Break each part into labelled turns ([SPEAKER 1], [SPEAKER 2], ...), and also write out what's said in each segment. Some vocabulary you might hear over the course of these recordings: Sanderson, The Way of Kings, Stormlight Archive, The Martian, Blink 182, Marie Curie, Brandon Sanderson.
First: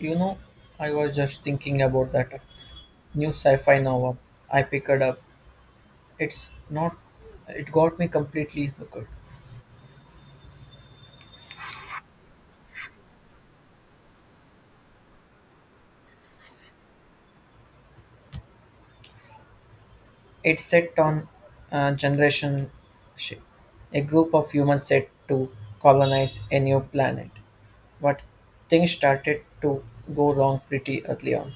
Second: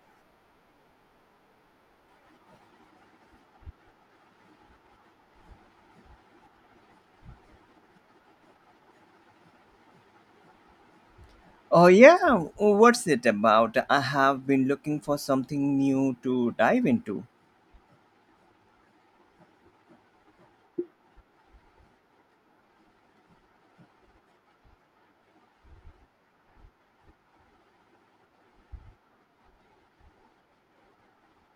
[SPEAKER 1] You know, I was just thinking about that new sci-fi novel I picked up. It's not, it got me completely hooked.
[SPEAKER 2] Oh, yeah. Well, what's it about? I have been looking for something new to dive into.
[SPEAKER 1] It's set on a generation ship, a group of humans set to colonize a new planet, but things started to go wrong pretty early on.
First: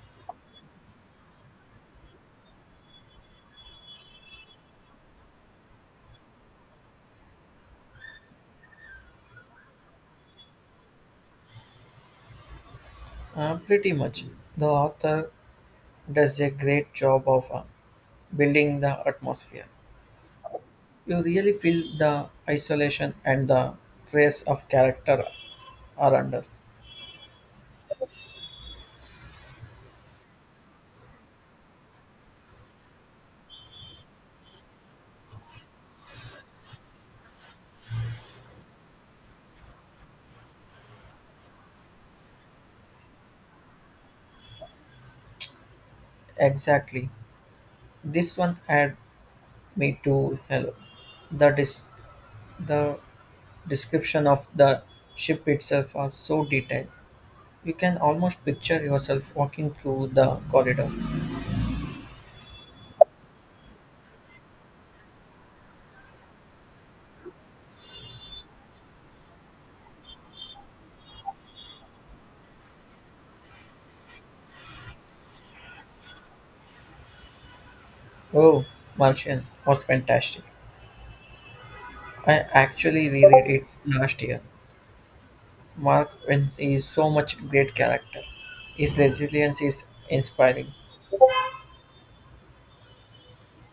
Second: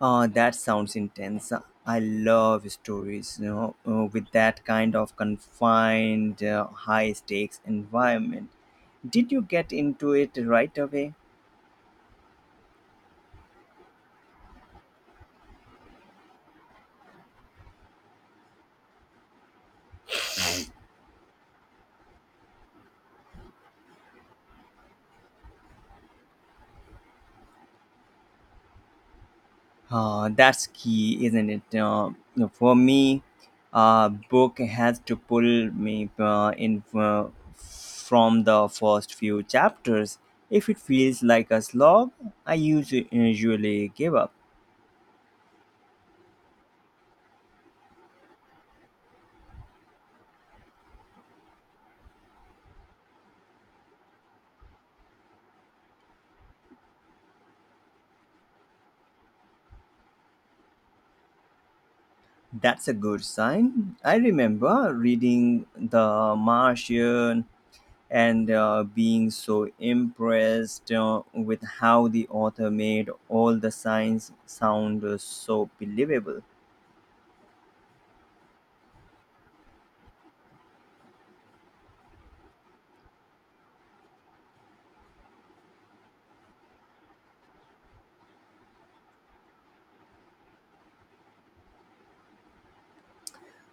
[SPEAKER 2] That sounds intense. I love stories, you know, with that kind of confined, high stakes environment. Did you get into it right away?
[SPEAKER 1] Pretty much, the author does a great job of building the atmosphere. You really feel the isolation and the phrase of character are under.
[SPEAKER 2] That's key, isn't it? For me, a book has to pull me in from the first few chapters. If it feels like a slog, I usually give up.
[SPEAKER 1] Exactly. This one had me to hello. The dis- the description of the ship itself are so detailed. You can almost picture yourself walking through the corridor.
[SPEAKER 2] That's a good sign. I remember reading The Martian and being so impressed with how the author made all the signs sound so believable.
[SPEAKER 1] Oh, Martian was fantastic. I actually reread it last year. Mark Vince is so much great character. His resilience is inspiring.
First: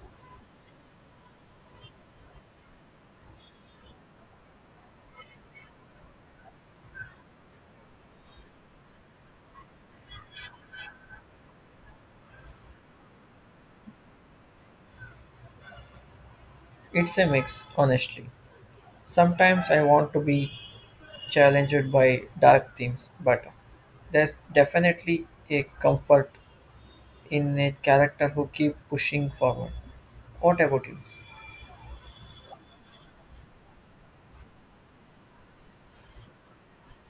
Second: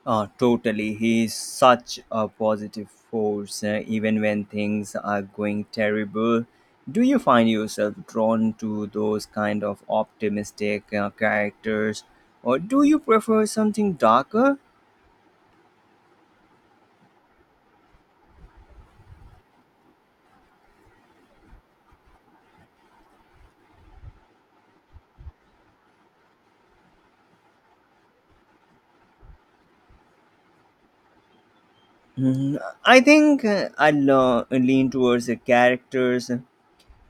[SPEAKER 2] Totally. He is such a positive force, even when things are going terrible. Do you find yourself drawn to those kind of optimistic characters, or do you prefer something darker?
[SPEAKER 1] It's a mix, honestly. Sometimes I want to be challenged by dark themes, but there's definitely a comfort in a character who keeps pushing forward. What about you?
[SPEAKER 2] Mm, I think I lean towards the characters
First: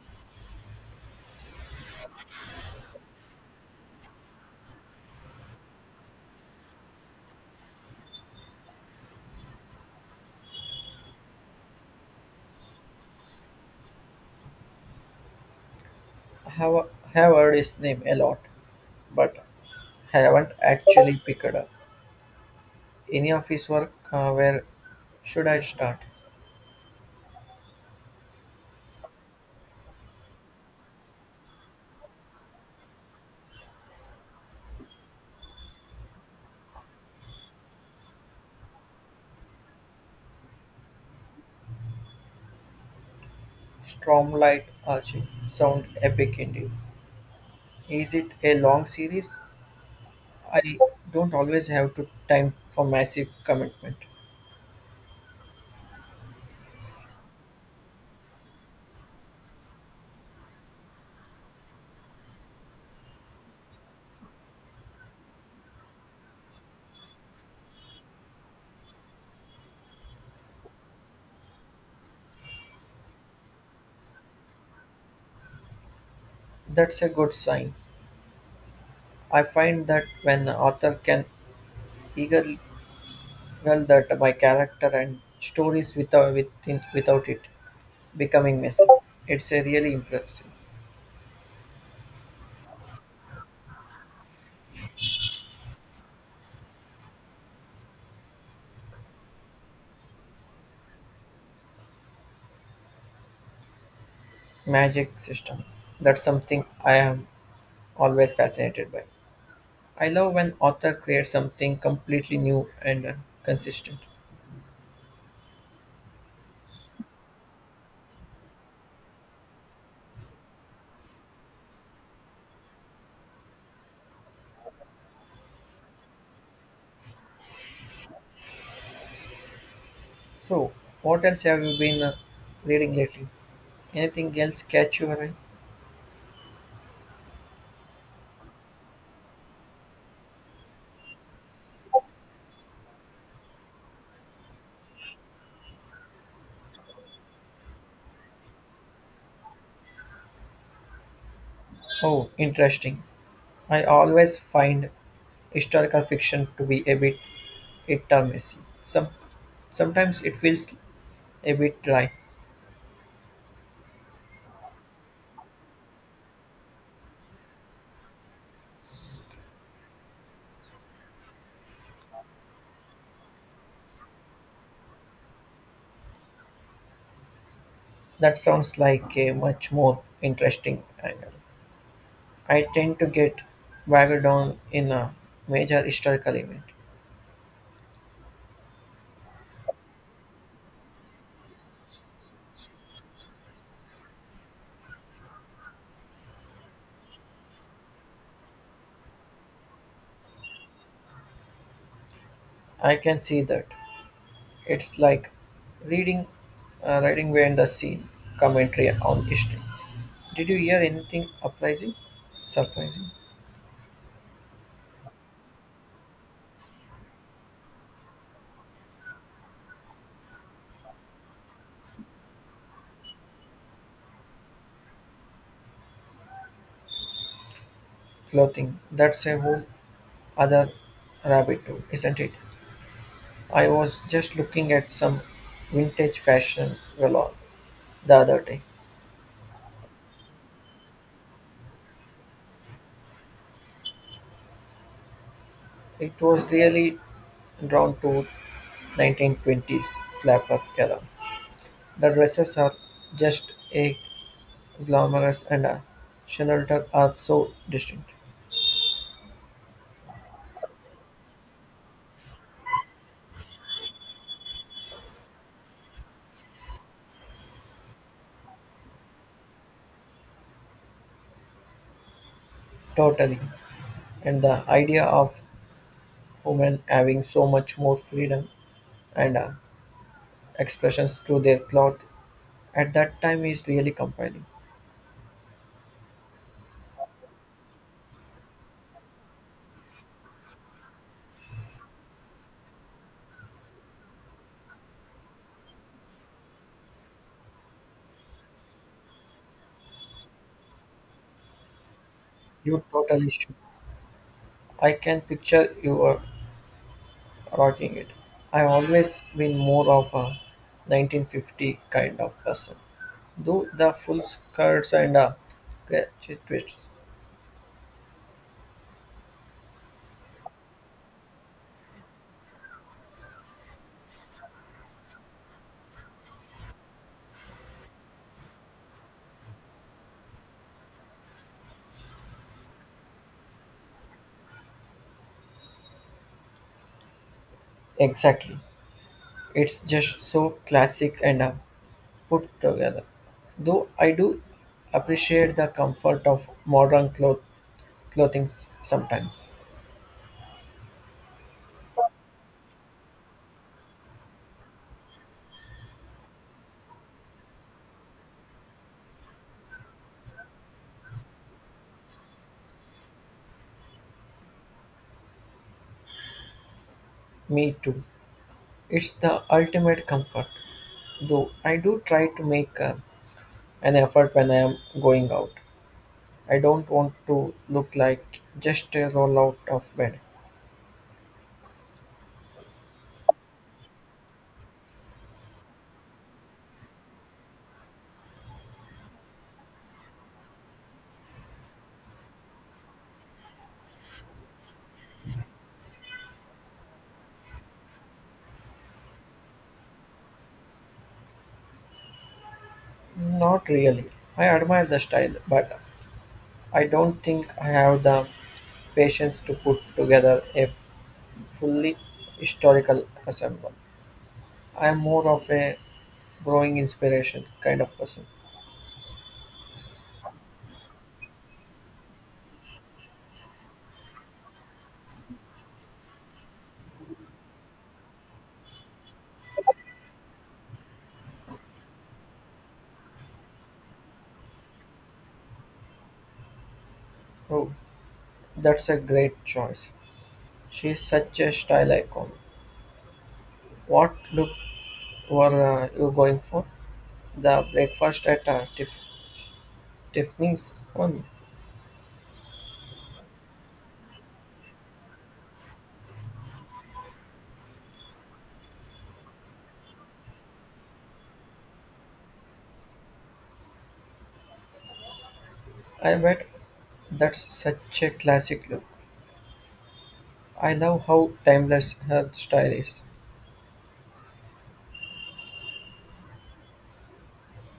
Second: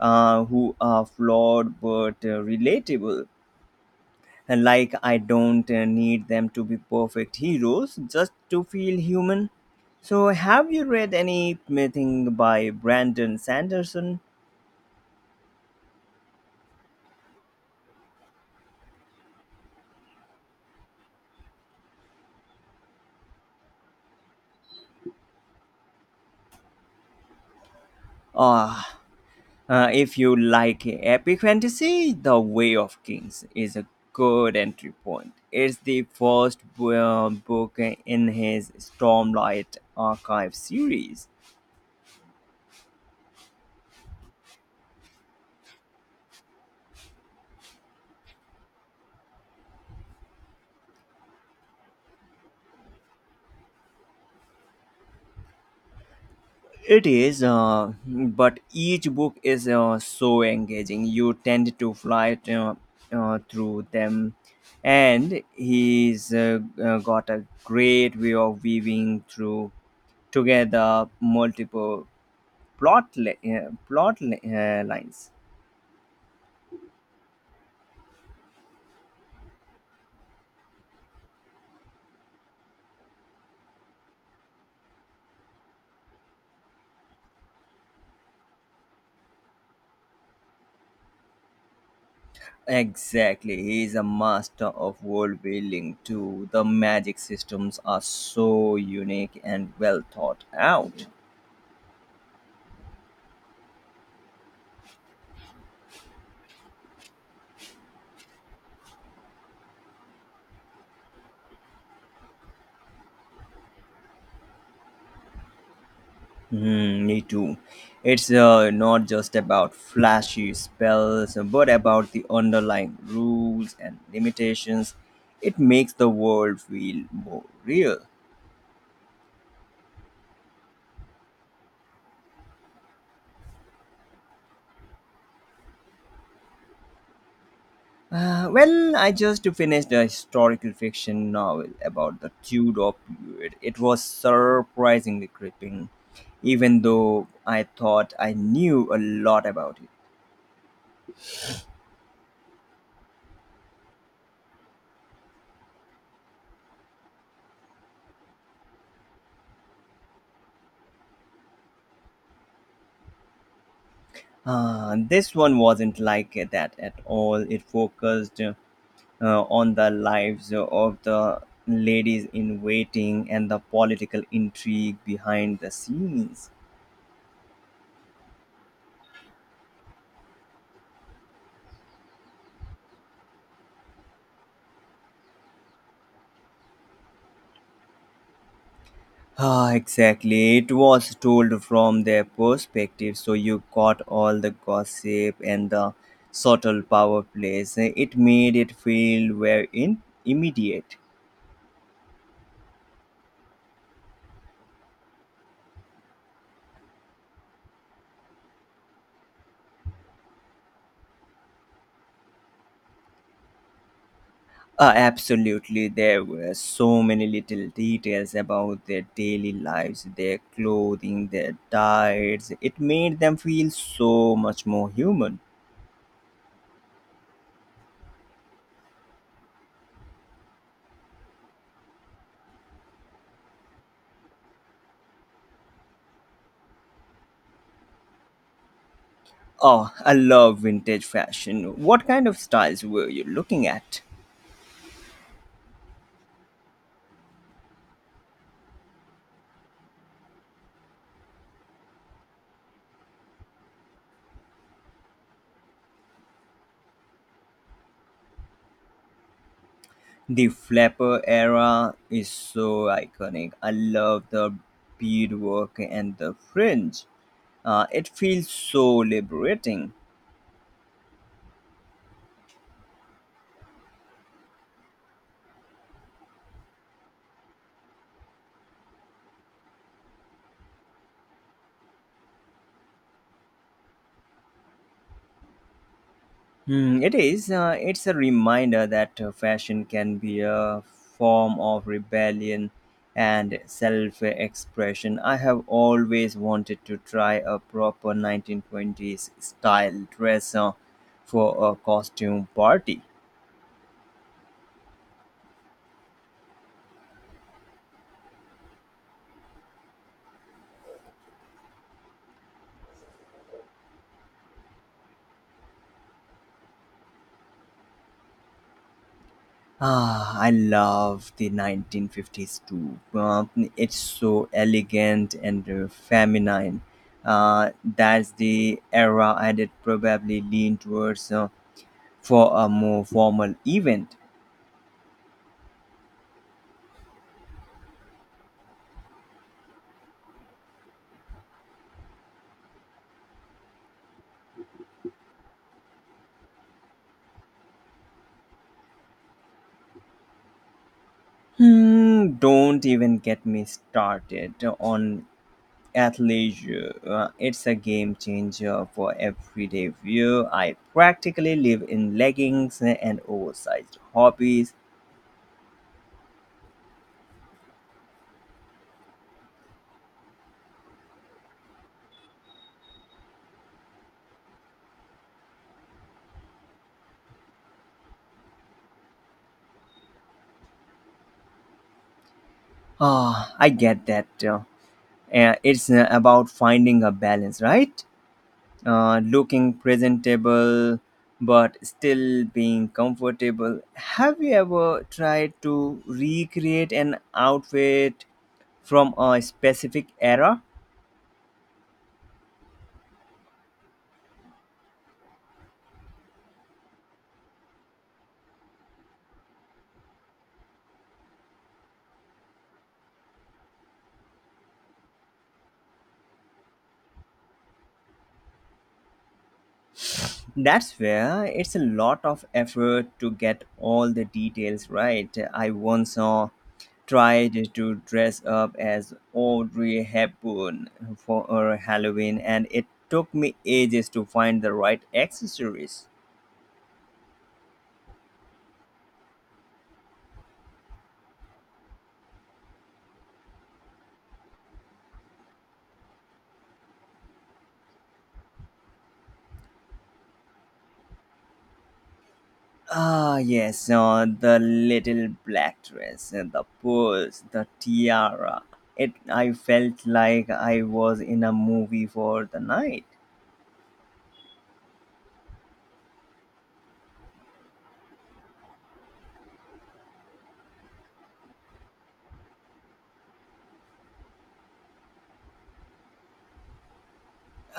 [SPEAKER 2] who are flawed but relatable. Like, I don't need them to be perfect heroes just to feel human. So, have you read anything by Brandon Sanderson?
[SPEAKER 1] I have heard his name a lot, but haven't actually picked up any of his work. Where should I start?
[SPEAKER 2] Ah, if you like epic fantasy, The Way of Kings is a good entry point. It's the first book in his Stormlight Archive series.
[SPEAKER 1] Stormlight Archie sound epic indeed. Is it a long series? I don't always have to time for massive commitment.
[SPEAKER 2] It is, but each book is so engaging. You tend to fly through them, and he's got a great way of weaving through together multiple lines.
[SPEAKER 1] That's a good sign. I find that when an author can eagerly well that my character and stories without it becoming messy, it's a really impressive
[SPEAKER 2] Exactly, he is a master of world building too. The magic systems are so unique and well thought out.
[SPEAKER 1] magic system. That's something I am always fascinated by. I love when author creates something completely new and consistent.
[SPEAKER 2] Hmm, me too. It's not just about flashy spells, but about the underlying rules and limitations. It makes the world feel more real.
[SPEAKER 1] So, what else have you been reading lately? Anything else catch your eye?
[SPEAKER 2] Well, I just finished a historical fiction novel about the Tudor period. It was surprisingly gripping, even though I thought I knew a lot about it.
[SPEAKER 1] Oh, interesting. I always find historical fiction to be a bit it are messy. Some, sometimes it feels a bit dry.
[SPEAKER 2] This one wasn't like that at all. It focused on the lives of the ladies in waiting and the political intrigue behind the scenes.
[SPEAKER 1] That sounds like a much more interesting angle. I tend to get bogged down in a major historical event.
[SPEAKER 2] Ah, exactly. It was told from their perspective, so you got all the gossip and the subtle power plays. It made it feel very immediate.
[SPEAKER 1] I can see that. It's like reading, writing behind the scene commentary on history. Did you hear anything uprising? Surprising?
[SPEAKER 2] Absolutely, there were so many little details about their daily lives, their clothing, their diets. It made them feel so much more human.
[SPEAKER 1] Clothing. That's a whole other rabbit hole, isn't it? I was just looking at some vintage fashion galore the other day.
[SPEAKER 2] Oh, I love vintage fashion. What kind of styles were you looking at?
[SPEAKER 1] It was really drawn to 1920s flapper era. The dresses are just a glamorous and a shelter are so distinct.
[SPEAKER 2] The flapper era is so iconic. I love the beadwork and the fringe. It feels so liberating.
[SPEAKER 1] Totally. And the idea of women having so much more freedom and expressions through their cloth at that time is really compelling.
[SPEAKER 2] Hmm, it is. It's a reminder that fashion can be a form of rebellion and self expression. I have always wanted to try a proper 1920s style dress for a costume
[SPEAKER 1] You
[SPEAKER 2] party.
[SPEAKER 1] totally should. I can picture you are rocking it. I've always been more of a 1950 kind of person. Do the full skirts and catchy twists.
[SPEAKER 2] Ah, I love the 1950s too. It's so elegant and feminine. That's the era I did probably lean towards. For a more formal event.
[SPEAKER 1] Exactly. It's just so classic and put together. Though I do appreciate the comfort of modern clothing sometimes.
[SPEAKER 2] Hmm, don't even get me started on athleisure. It's a game changer for everyday wear. I practically live in leggings and oversized hobbies.
[SPEAKER 1] Me too. It's the ultimate comfort. Though I do try to make an effort when I am going out. I don't want to look like just a roll out of bed.
[SPEAKER 2] Ah, I get that. It's about finding a balance, right? Looking presentable but still being comfortable. Have you ever tried to recreate an outfit from a specific era?
[SPEAKER 1] Not really. I admire the style, but I don't think I have the patience to put together a fully historical ensemble. I am more of a growing inspiration kind of person.
[SPEAKER 2] That's where it's a lot of effort to get all the details right. I once saw tried to dress up as Audrey Hepburn for her Halloween and it took me ages to find the right accessories.
[SPEAKER 1] Oh, that's a great choice. She's such a style icon. What look were you going for? The breakfast at Tiffany's one.
[SPEAKER 2] Ah, yes, the little black dress, and the pearls, the tiara. It, I felt like I was in a movie for the night.
[SPEAKER 1] I bet that's such a classic look. I love how timeless her style is.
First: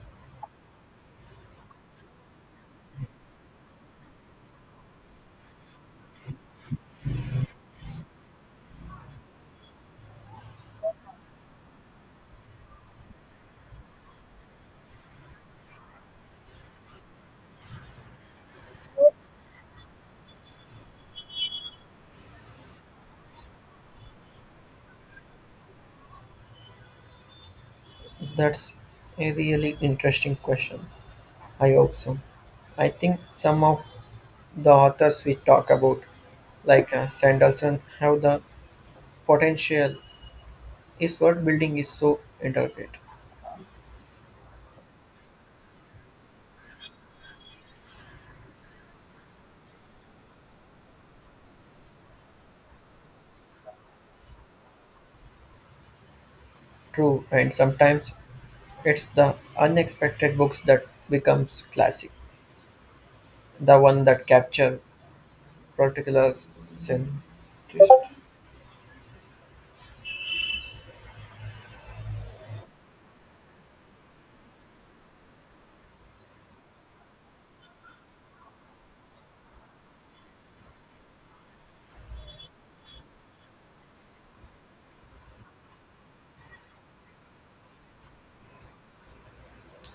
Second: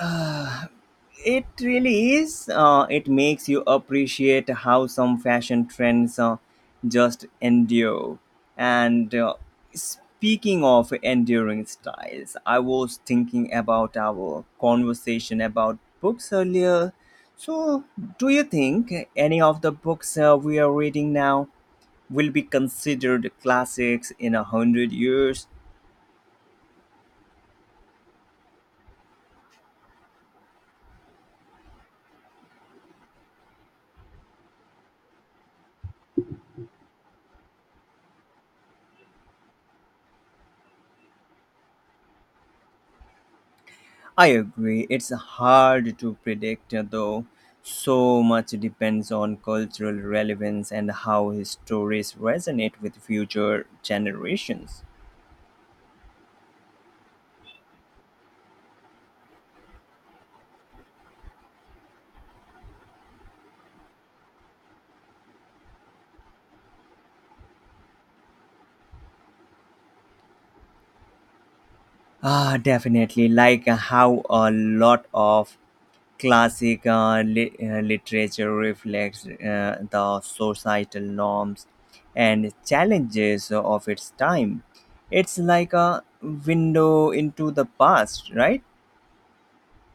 [SPEAKER 2] Uh, It really is. It makes you appreciate how some fashion trends just endure. And speaking of enduring styles, I was thinking about our conversation about books earlier. So, do you think any of the books we are reading now will be considered classics in 100 years?
[SPEAKER 1] That's a really interesting question. I hope so. I think some of the authors we talk about, like Sanderson, have the potential. His world building is so intricate,
[SPEAKER 2] I agree. It's hard to predict, though. So much depends on cultural relevance and how his stories resonate with future generations.
[SPEAKER 1] true, and sometimes it's the unexpected books that becomes classic, the one that capture particular sentiment.
[SPEAKER 2] Ah, definitely. Like how a lot of classic literature reflects the societal norms and challenges of its time. It's like a window into the past, right?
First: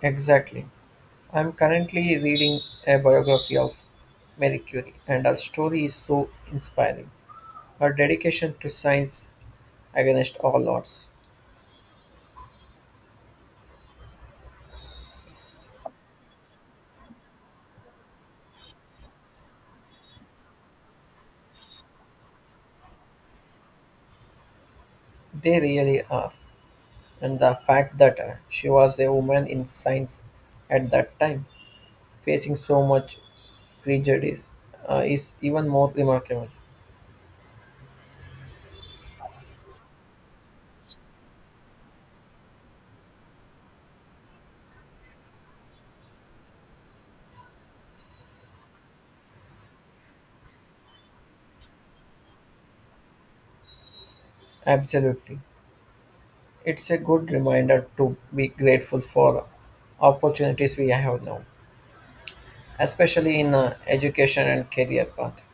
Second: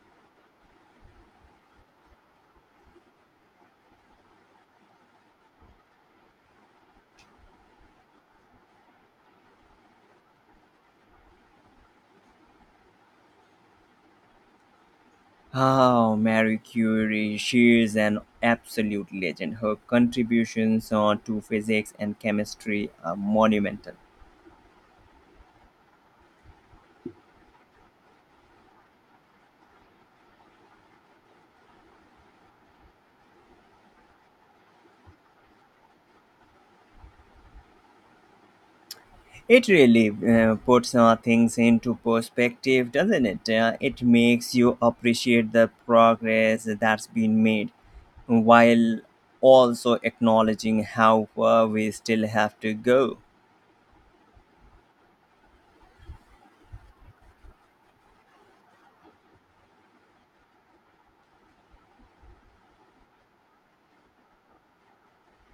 [SPEAKER 1] Exactly. I'm currently reading a biography of Marie Curie, and her story is so inspiring. Her dedication to science against all odds.
[SPEAKER 2] Oh, Marie Curie, she is an absolute legend. Her contributions to physics and chemistry are monumental.
[SPEAKER 1] They really are, and the fact that she was a woman in science at that time, facing so much prejudice, is even more remarkable.
[SPEAKER 2] It really puts things into perspective, doesn't it? It makes you appreciate the progress that's been made while also acknowledging how far we still have to go.
[SPEAKER 1] Absolutely. It's a good reminder to be grateful for opportunities we have now, especially in education and career path.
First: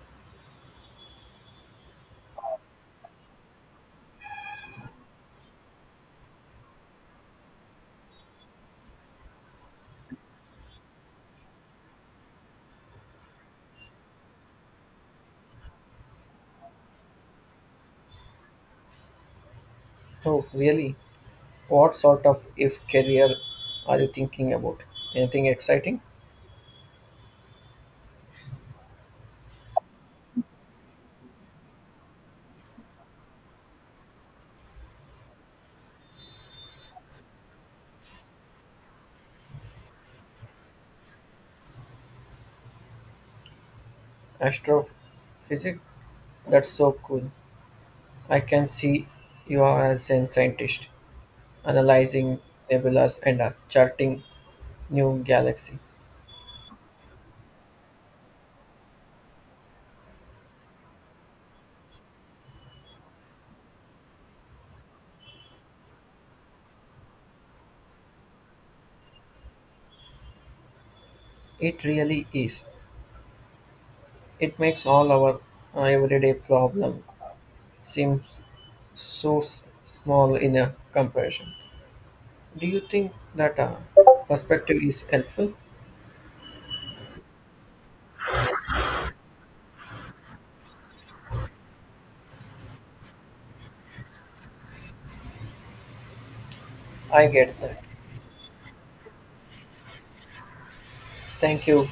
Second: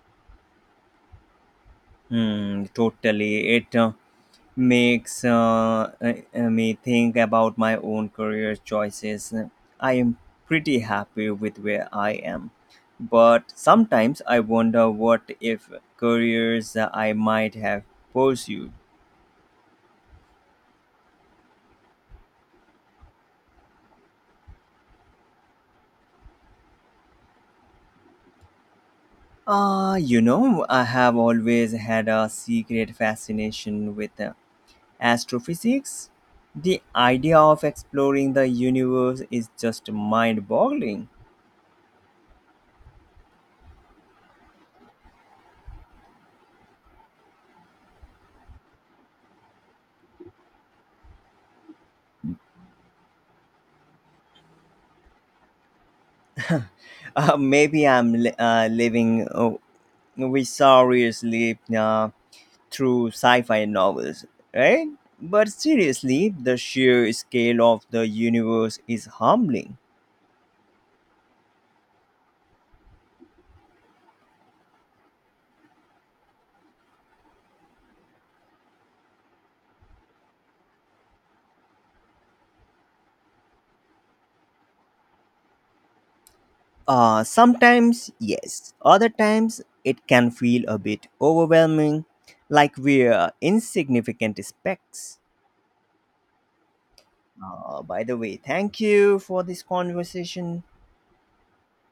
[SPEAKER 2] Hmm, totally. It makes me think about my own career choices. I am pretty happy with where I am, but sometimes I wonder what if careers I might have pursued.
[SPEAKER 1] Oh, really? What sort of if career are you thinking about? Anything exciting?
[SPEAKER 2] Ah, you know, I have always had a secret fascination with astrophysics. The idea of exploring the universe is just mind boggling.
[SPEAKER 1] Astrophysics? That's so cool. I can see you are as a scientist, analyzing nebulas, and charting new galaxy.
[SPEAKER 2] Maybe I'm living vicariously through sci-fi novels, right? But seriously, the sheer scale of the universe is humbling.
[SPEAKER 1] It really is. It makes all our everyday problem seems so small in a comparison. Do you think that perspective is helpful?
[SPEAKER 2] Sometimes, yes. Other times, it can feel a bit overwhelming, like we're insignificant specks.
[SPEAKER 1] I get that.
[SPEAKER 2] By the way, thank you for this conversation.
[SPEAKER 1] Thank you.